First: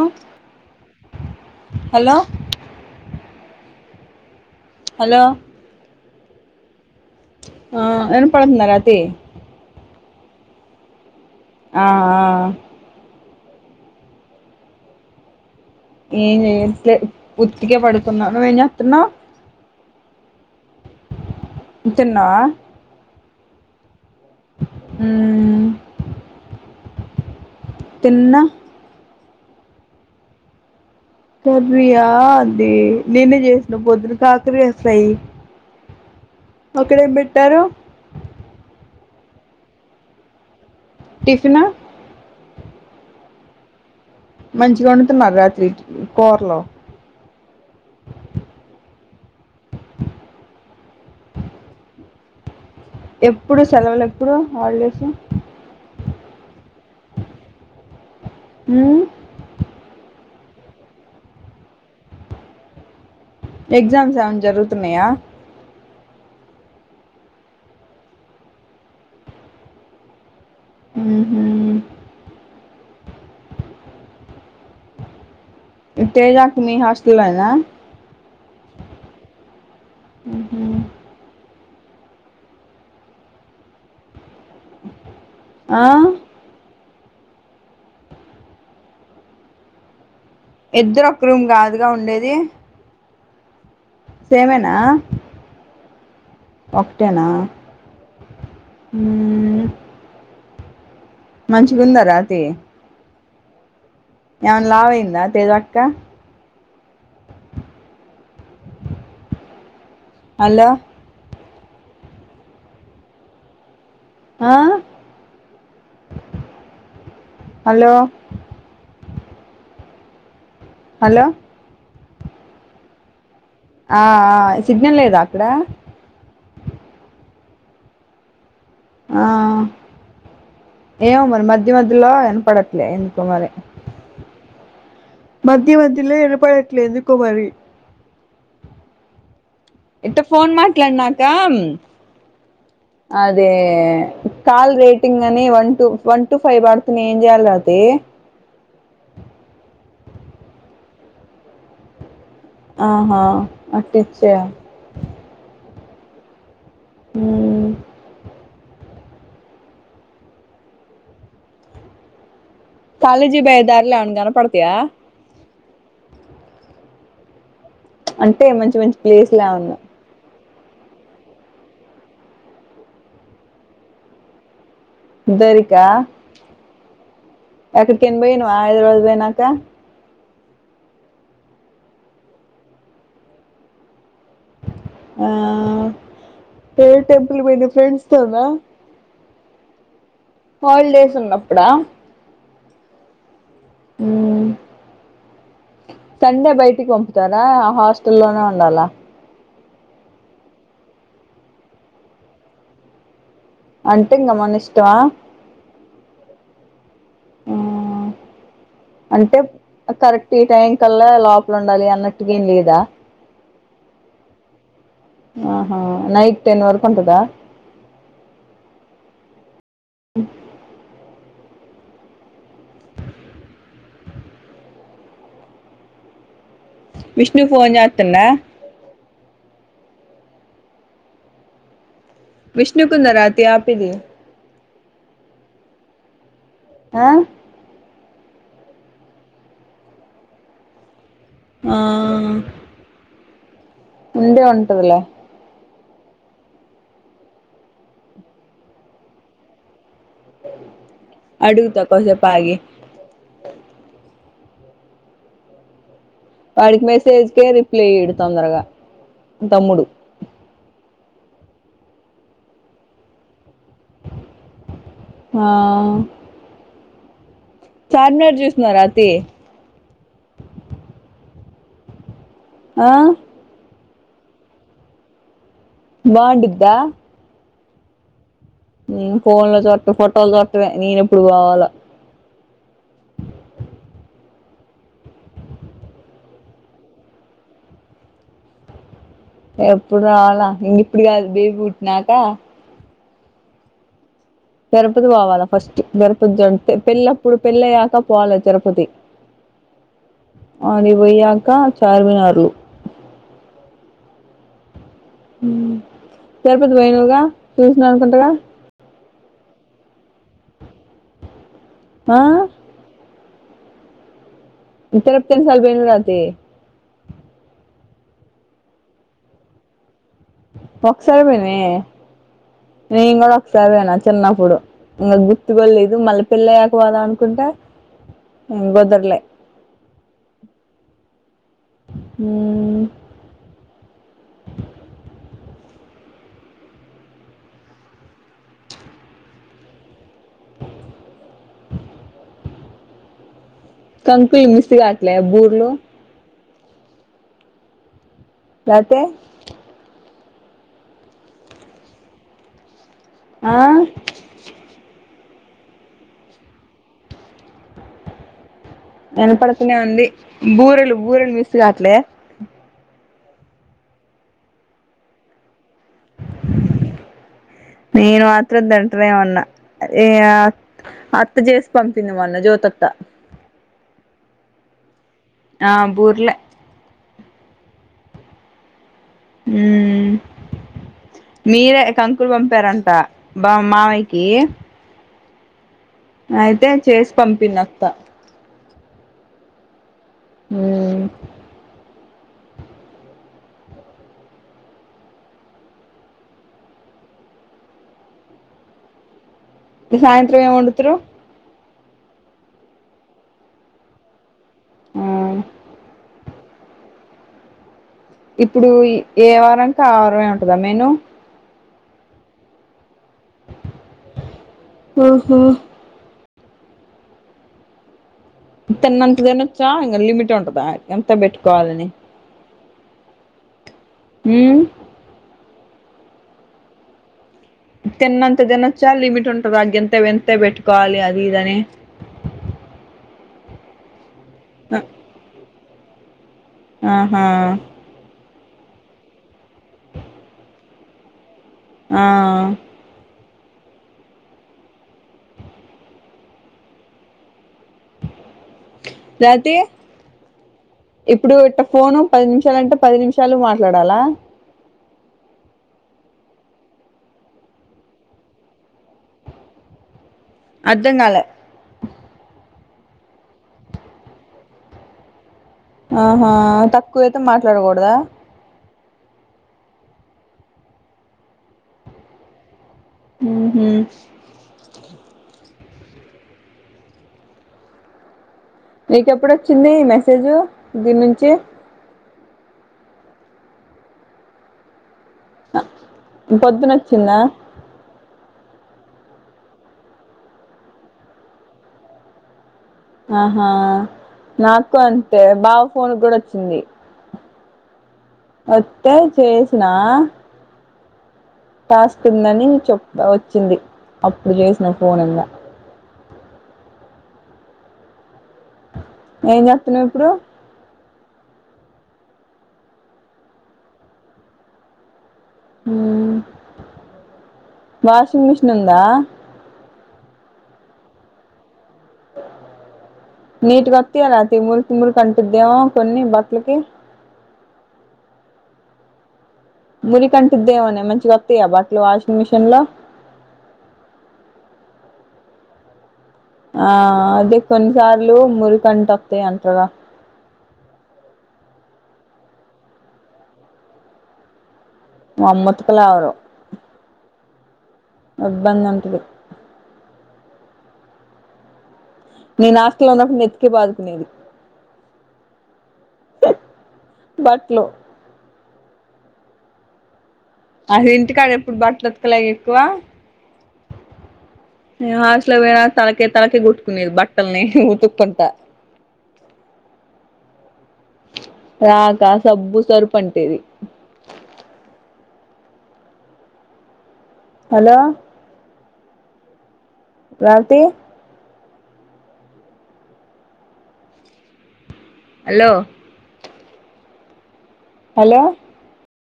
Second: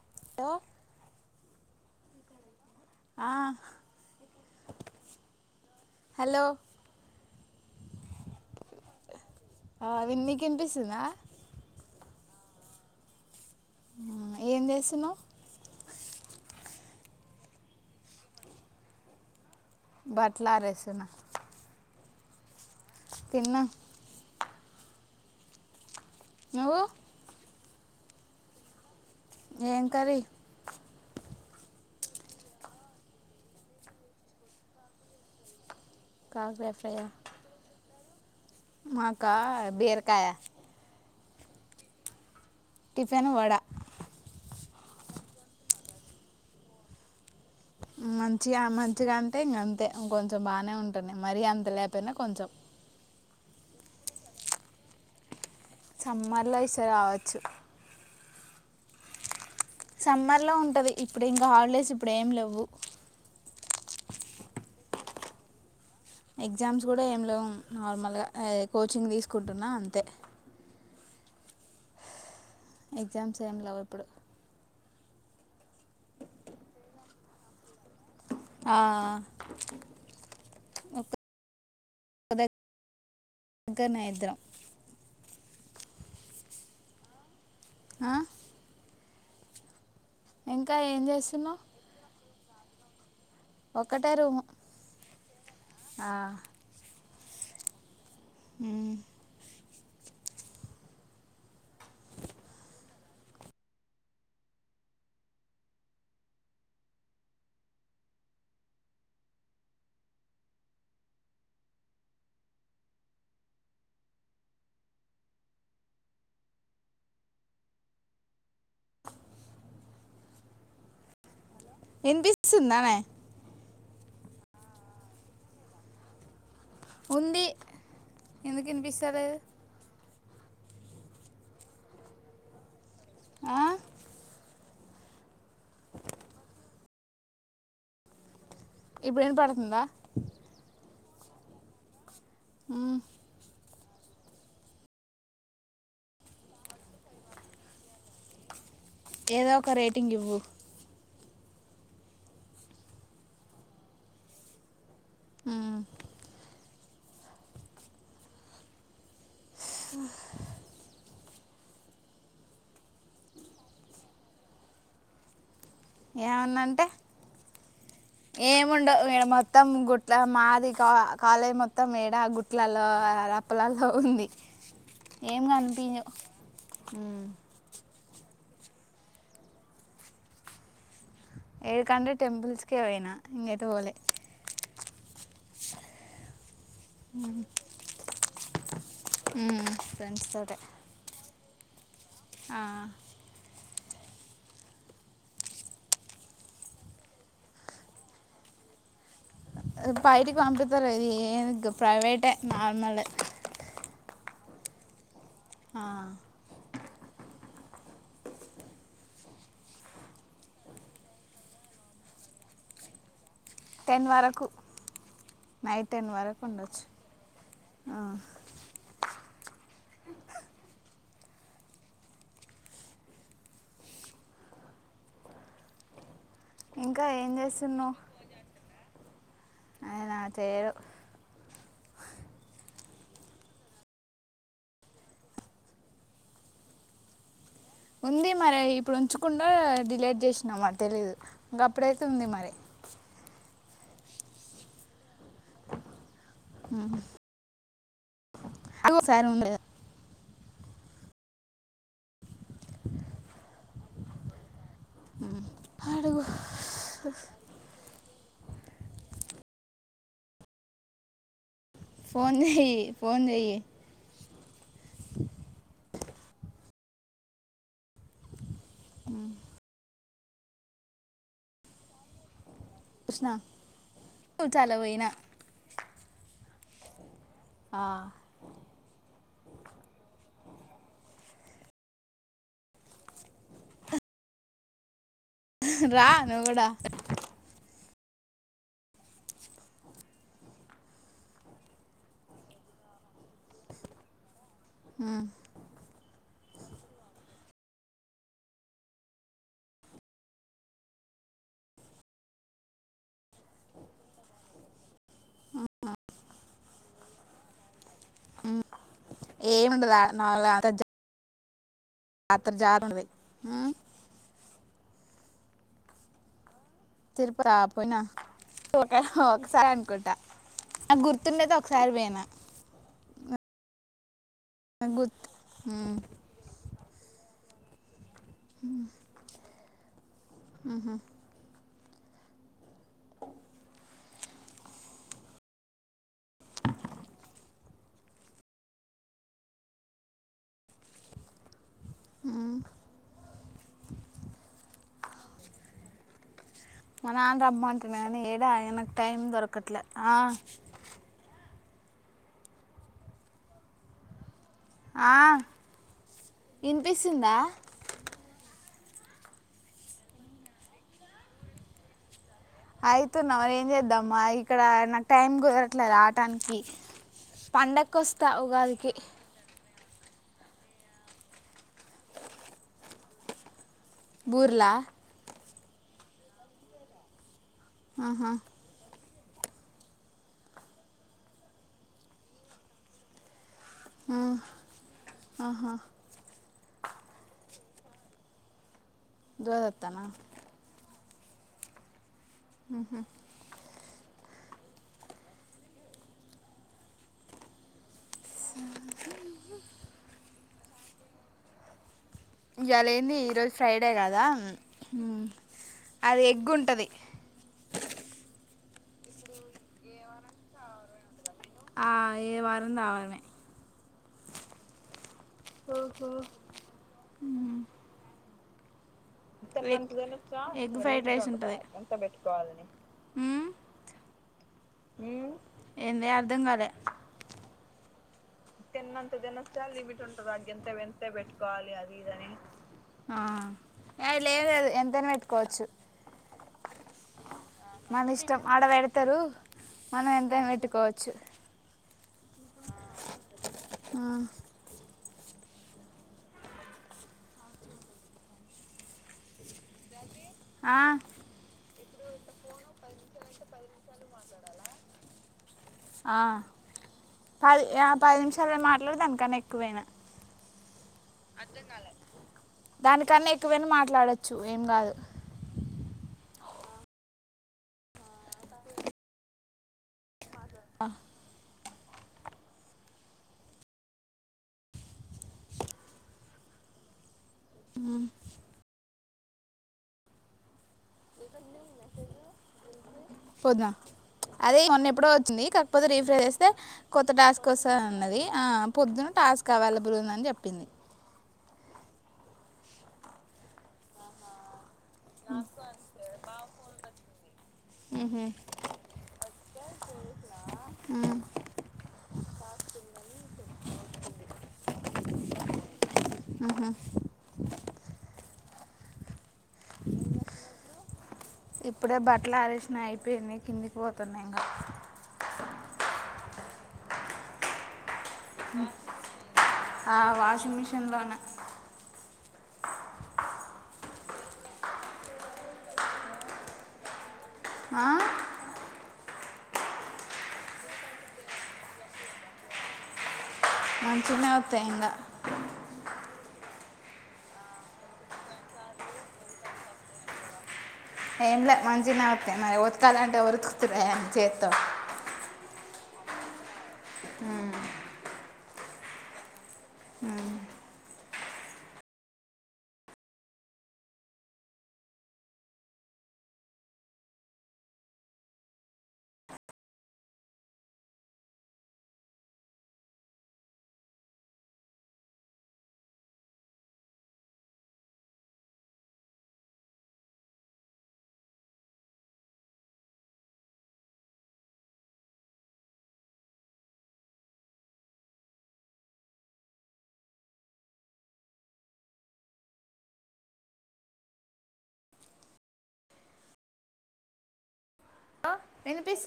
ఆ hello hello ఆ hello hello ఆ ఇన్పడుతుందా రతి ఆ విన్ నీకినిపిస్సుందా ఆ ఆ ఆ ఆ ఏం చేస్సున్నావ్ ఏం జేయట్లే ఉత్తిగే పడుకున్నా నువ్వు ఏం జేత్తున్నావ్ బట్లు ఆరేస్సున మ్ తిన్నావా తిన్న మ్మ్ నువు తిన్న ఏం కర్రీ కర్రీయా అది నేనే జేసిన పొద్దున కాకరకాయ్ ఫ్రై కాకర ఫ్రైయా అక్కడేం బెట్టారూ కా బీరకాయ టిఫిను టిఫెన్ వడ మంచిగ వండుతున్నారు రాత్రి కూరలు మంచిగా మంచిగన్ టే ఇంగంతే కొంచెం బానే వ్ టనే మరి అంత లేపేయినా కొంచెం ఎప్పుడు సెలవులు ఎప్పుడు హాలిడేసు సమ్మర్లో ఈ సారి రావచ్చు మ్మ్ సమ్మర్ లో ఉంటది ఇప్పుడు ఇంకా హాలిడేస్ ఇప్పుడు ఏం లెవ్వు ఎగ్జామ్స్ ఏమైన జరుగుతున్నయా ఎగ్జామ్స్ కూడా ఏమి లేవు నార్మల్ గా ఎ కోచింగ్ తీసుకుంటున్నా అంతే ఉహు ఎగ్జామ్స్ ఏం లేవు ఇప్పుడు తేజ అక్క మీ హాస్టలేన ఆ మ్మ్ హు ఇక్కనే ఇద్దరం ఆ ఆ ఇంకా ఏం ఇద్దరు ఒక్క రూమ్ చేస్తున్నావు గాదుగా ఉండేది ఒక్కటే రూము సేమేనా టేన మ్మ్ హ్ మంచిగుందా రాతి యేవన్ లావయిందా తేజక్క హలో ఆ హలో హలో వినిపిస్చుందానే ఆ ఆ సిగ్నల్ లేదా అక్కడ ఉంది ఎందుకు ఆ వినిపిస్తలేదు ఏమో మరి మధ్య మధ్యలో ఈన పడ ఎందుకో మరి ఆ? మధ్య మధ్యలో ఇనపడట్లేదు. కు వరి ఇప్పుడు ఇన పడు ఎంత ఫోన్ మాట్లాడిన్న తమ్ మ్మ్. అదే కాల్ రేటింగ్ అని one two one two five వడుతున్నాయి. ఏం చేయాలి రా అది ఏదో ఒక రేటింగ్ ఇవ్వు ఆహా అట్లా ఇచ్చ హ్ హ్ ఆ కాలేజీ బోయదారీల ఏమన్నా గానా పడతయా ఏమానాన్నంటే అంటే ఏ మంచి మంచి ముండవు ఈడ ప్లేస్లు మొత్తం ఏమన్నా గుట్లా మా ది కా కాలే మొత్తం ఈడ గుట్లలో రప్పలలో ఉంది. ఏం దొరికా గనిపియవ్ కేన్ పోయినవ్ హైదరాబాద్ పోయి నమ్క ఏడి కండి టెంపుల్స్కే పోయినా ఇగ ఎటు వోలే ఆ ఏం టెంపుల్ కు పోయినవ్ ఫ్రెండ్స్తో నా ఉ హాలిడేస్ ఉన్నప్ ప్పుడా ఆ ఉమ్ సండే బయటికి పంపుతారా ఆ హాస్టల్లోనే ఉండాలా బైటికి పంపుతరు ఇది ఏది గా ప్రైవేటె నార్మలే అంటే ఇంగ మన ఇష్టమా ఆ ఉమ్ అంటే కరెక్ట్ ఈ టైం కల్లా లోపల ఉండాలి. అన్నట్టుగా ఏం లేదా టెన్ వరకు ఆహా నైట్ టెన్ వరకు ఉంటందా ఇంకా ఏం విష్ణు ఫోన్ చేస్తున్నావు చెత్తుండా అ చేయడు విష్ణుకు ఉందారా అయితే యాప్ ఇది అ ఉంది మరి ఇప్పుడు ఉంచుకుండో డిలేట్ చేసినమో తెలీదు ఆ గప్పుడైతే ఉంది మరి ఉండే ఉంటదిలే ఉహుమ్ ఆహా ఓ సారి ఉం అడుగుతా కోంసేపు ఆగి అహుమ్ అడుగు వాడికి మెసేజ్ కె రిప్లై ఇయడు తొందరగా తమ్ముడు ఫోన్ చేయి ఫోన్ చేయి అ చార్మినార్ చూస్తున్నారా తీ ఆ చాల పోయినా బావుండిదా ఆ నేను ఫోన్ లో చూటం ఫోటోలు చూటమే నేను ఎప్పుడు పోవాలో రా నువ్వు కూడా ఎప్పుడు రావాలా ఇక ఇప్పుడు కాదు బేబి పుట్టినాక తిరుపతి కి పోవాలా ఫస్ట్ గర్ కొంచెం పెళ్ళప్పుడు పెళ్ళి అయ్యాక పోవాలి తిరుపతి ఆడి కి పోయాక చార్మినార్ ఉమ్ తిరుపతి పోయినవుగా గా అనుకుంటగా ఏముండదు ఆడ నావల్ల ఆ యాత్ర జారుంది ఆమ్ [unintelligible] తిరుపత పోయినా ఒక ఒకసారి అనుకుంటా నాకు ఒక్కసారి గుర్తుండేది పోయినావే ఒకసారి పోయినా నేను కూడా ఒక్కసారి పోయిన తిన్న ఇప్పుడు నాకు ఇంకా గుర్తు కుడా లేదు ఉమ్. మళ్ళీ పెళ్ళయ్యాక పోదాం అనుకుంటే హుమ్ కుదరలే ఉహుమ్ ఉమ్ ఊమ్ కంకులు మిస్ కాట్లే బూర్లు మా నాన్న రమ్మంటాడు గాని ఏడ అయిన కు లేతే టైం దొరకట్లే ఆ ఆ ఆ వినిపిస్తుందా వెనపడుతూనే ఉంది బూరలు బూరెలు మిస్ గాట్లే అయితున్నా మరే ఏం చేద్దాం మా ఇక్కడ నాకు టైమ్ కుదరట్లే ఎట్లే రాటానికి పండకు నేను వస్తా మాత్రం ఉగాదికి తింటనే ఉన్నా ఏ అత్త చేసి పంపింది మళ్ళ జ్యోతి అత్త బుర్లా ఆ బూర్లలే ఆహా ఉ మీరే కంకులు పంపారంట బా ఆ, మామయ్యకి ఆహా అయితే చేసి పంపింది అత్త దూద అత్తనా హు ఉహు సాయంత్రం ఏ వండుతురు ఇయ్యాలేంది ఈరోజు ఫ్రైడే కదా హు ఆ అది ఎగ్ గుంటది ఇప్పుడు ఏ వారానికిఆ వారం ఏ ఉంటుందా మేను ఆ ఏ వారం ది ఆ వారమే ఓహో ఊహ తిన్నంత తినొచ్చా ఇంగా లిమిట్ ఉంటుందా ఎంత పెట్టుకోవాలని హు ఊహు ఏంది అర్థం కాలే తిన్నంత తినొచ్చా లిమిట్ ఉంటది అ గింతే ఎంత పెట్టుకోవాలి అది ఇదని ఆ అవి లేదది ఎంతైనా ఎట్టుకోవచ్చు ఆహా మన ఇష్టం ఆడ పెడతరూ మనం ఎంతైన పెట్టుకోవచ్చు చ్చు ఆ ఆ జాతి ఆ ఇప్పుడు ఇట్ట ఫోను పది నిమిష మిషాలంటే పది నిమిషాలు మాట్లాడాలా ఆ పది ఆ పది నిమిషాలు మాట్లాడా అనికన్నా ఎక్కువైనా అర్ధం కాలే అర్థం కాలా దానికన్నా ఎక్కువైనా మాట్లాడొచ్చు ఏం కాదు ఆహా తక్కువైతే మాట్లాడకూడదా ఆ ఊహూ హ్మ్ నీకెప్పుడొచ్చింది మెసేజు దీని నుంచే పోద్నా అదీ మొన్న ఎప్పుడో వచ్చింది కాకపోతె రీఫ్రెష్ చేస్తే కొత్త పొద్దునొచ్చిందా టాస్క్ వస్తదన్నదీ ఆ పొద్దున టాస్క్ అవైలబుల్ ఉంది అని చెప్పింది ఆహా నా కంతే బావ ఫోన్ కూడొచ్చి చింది ఉహు వొత్తే చేస్ స్నా హ్మ టాస్క్ ఉందని చెప్ వచ్చింది అప్పుడు చేసిన ఫోన్ంద ఏం చేస్తున్నావు ఇప్పుడూ ఇప్పుడే బట్లు ఆరేసిన అయిపోయింది కిందికి పోతున్నా ఇంగ ఉమ్ వాషింగ్ మిషిన్ ఉందా ఆ వాషింగ్ మిషన్లోనే నీట్గా వత్తయ రాతి మురికి మురికి అంటుద్దేమో కొన్ని బట్టలకి ఆ మురి కంటిద్దేమోనే మంచిగా వస్తాయా బట్లు వాషింగ్ మిషన్ లో మంచినే వతాయి ఇంకా ఆ అదే కొన్నిసార్లు మురికంట వస్తాయి అంటగా ఏంలే మంచి న వవుతాయి మరి ఉతకాలంటే ఉరుకుతున్నాయిని చేత్తో అమ్మత్ కలావరు ఆ బ్బంద అంటది నీ నాస్లో ఉన్నప్పుడు నెత్తికే బాదుకునేది బట్లో అది ఇంటికాడ ఎప్పుడు బట్టలు ఉతకలే ఎక్కువ హస్లో పో తలకే తలకే కొట్టుకునేది బట్టలని ఉతుకు పంట రాక సబ్బు సరుపు అంటేది హలో ప్రార్తి హలో హలో వినిపిస్తుంది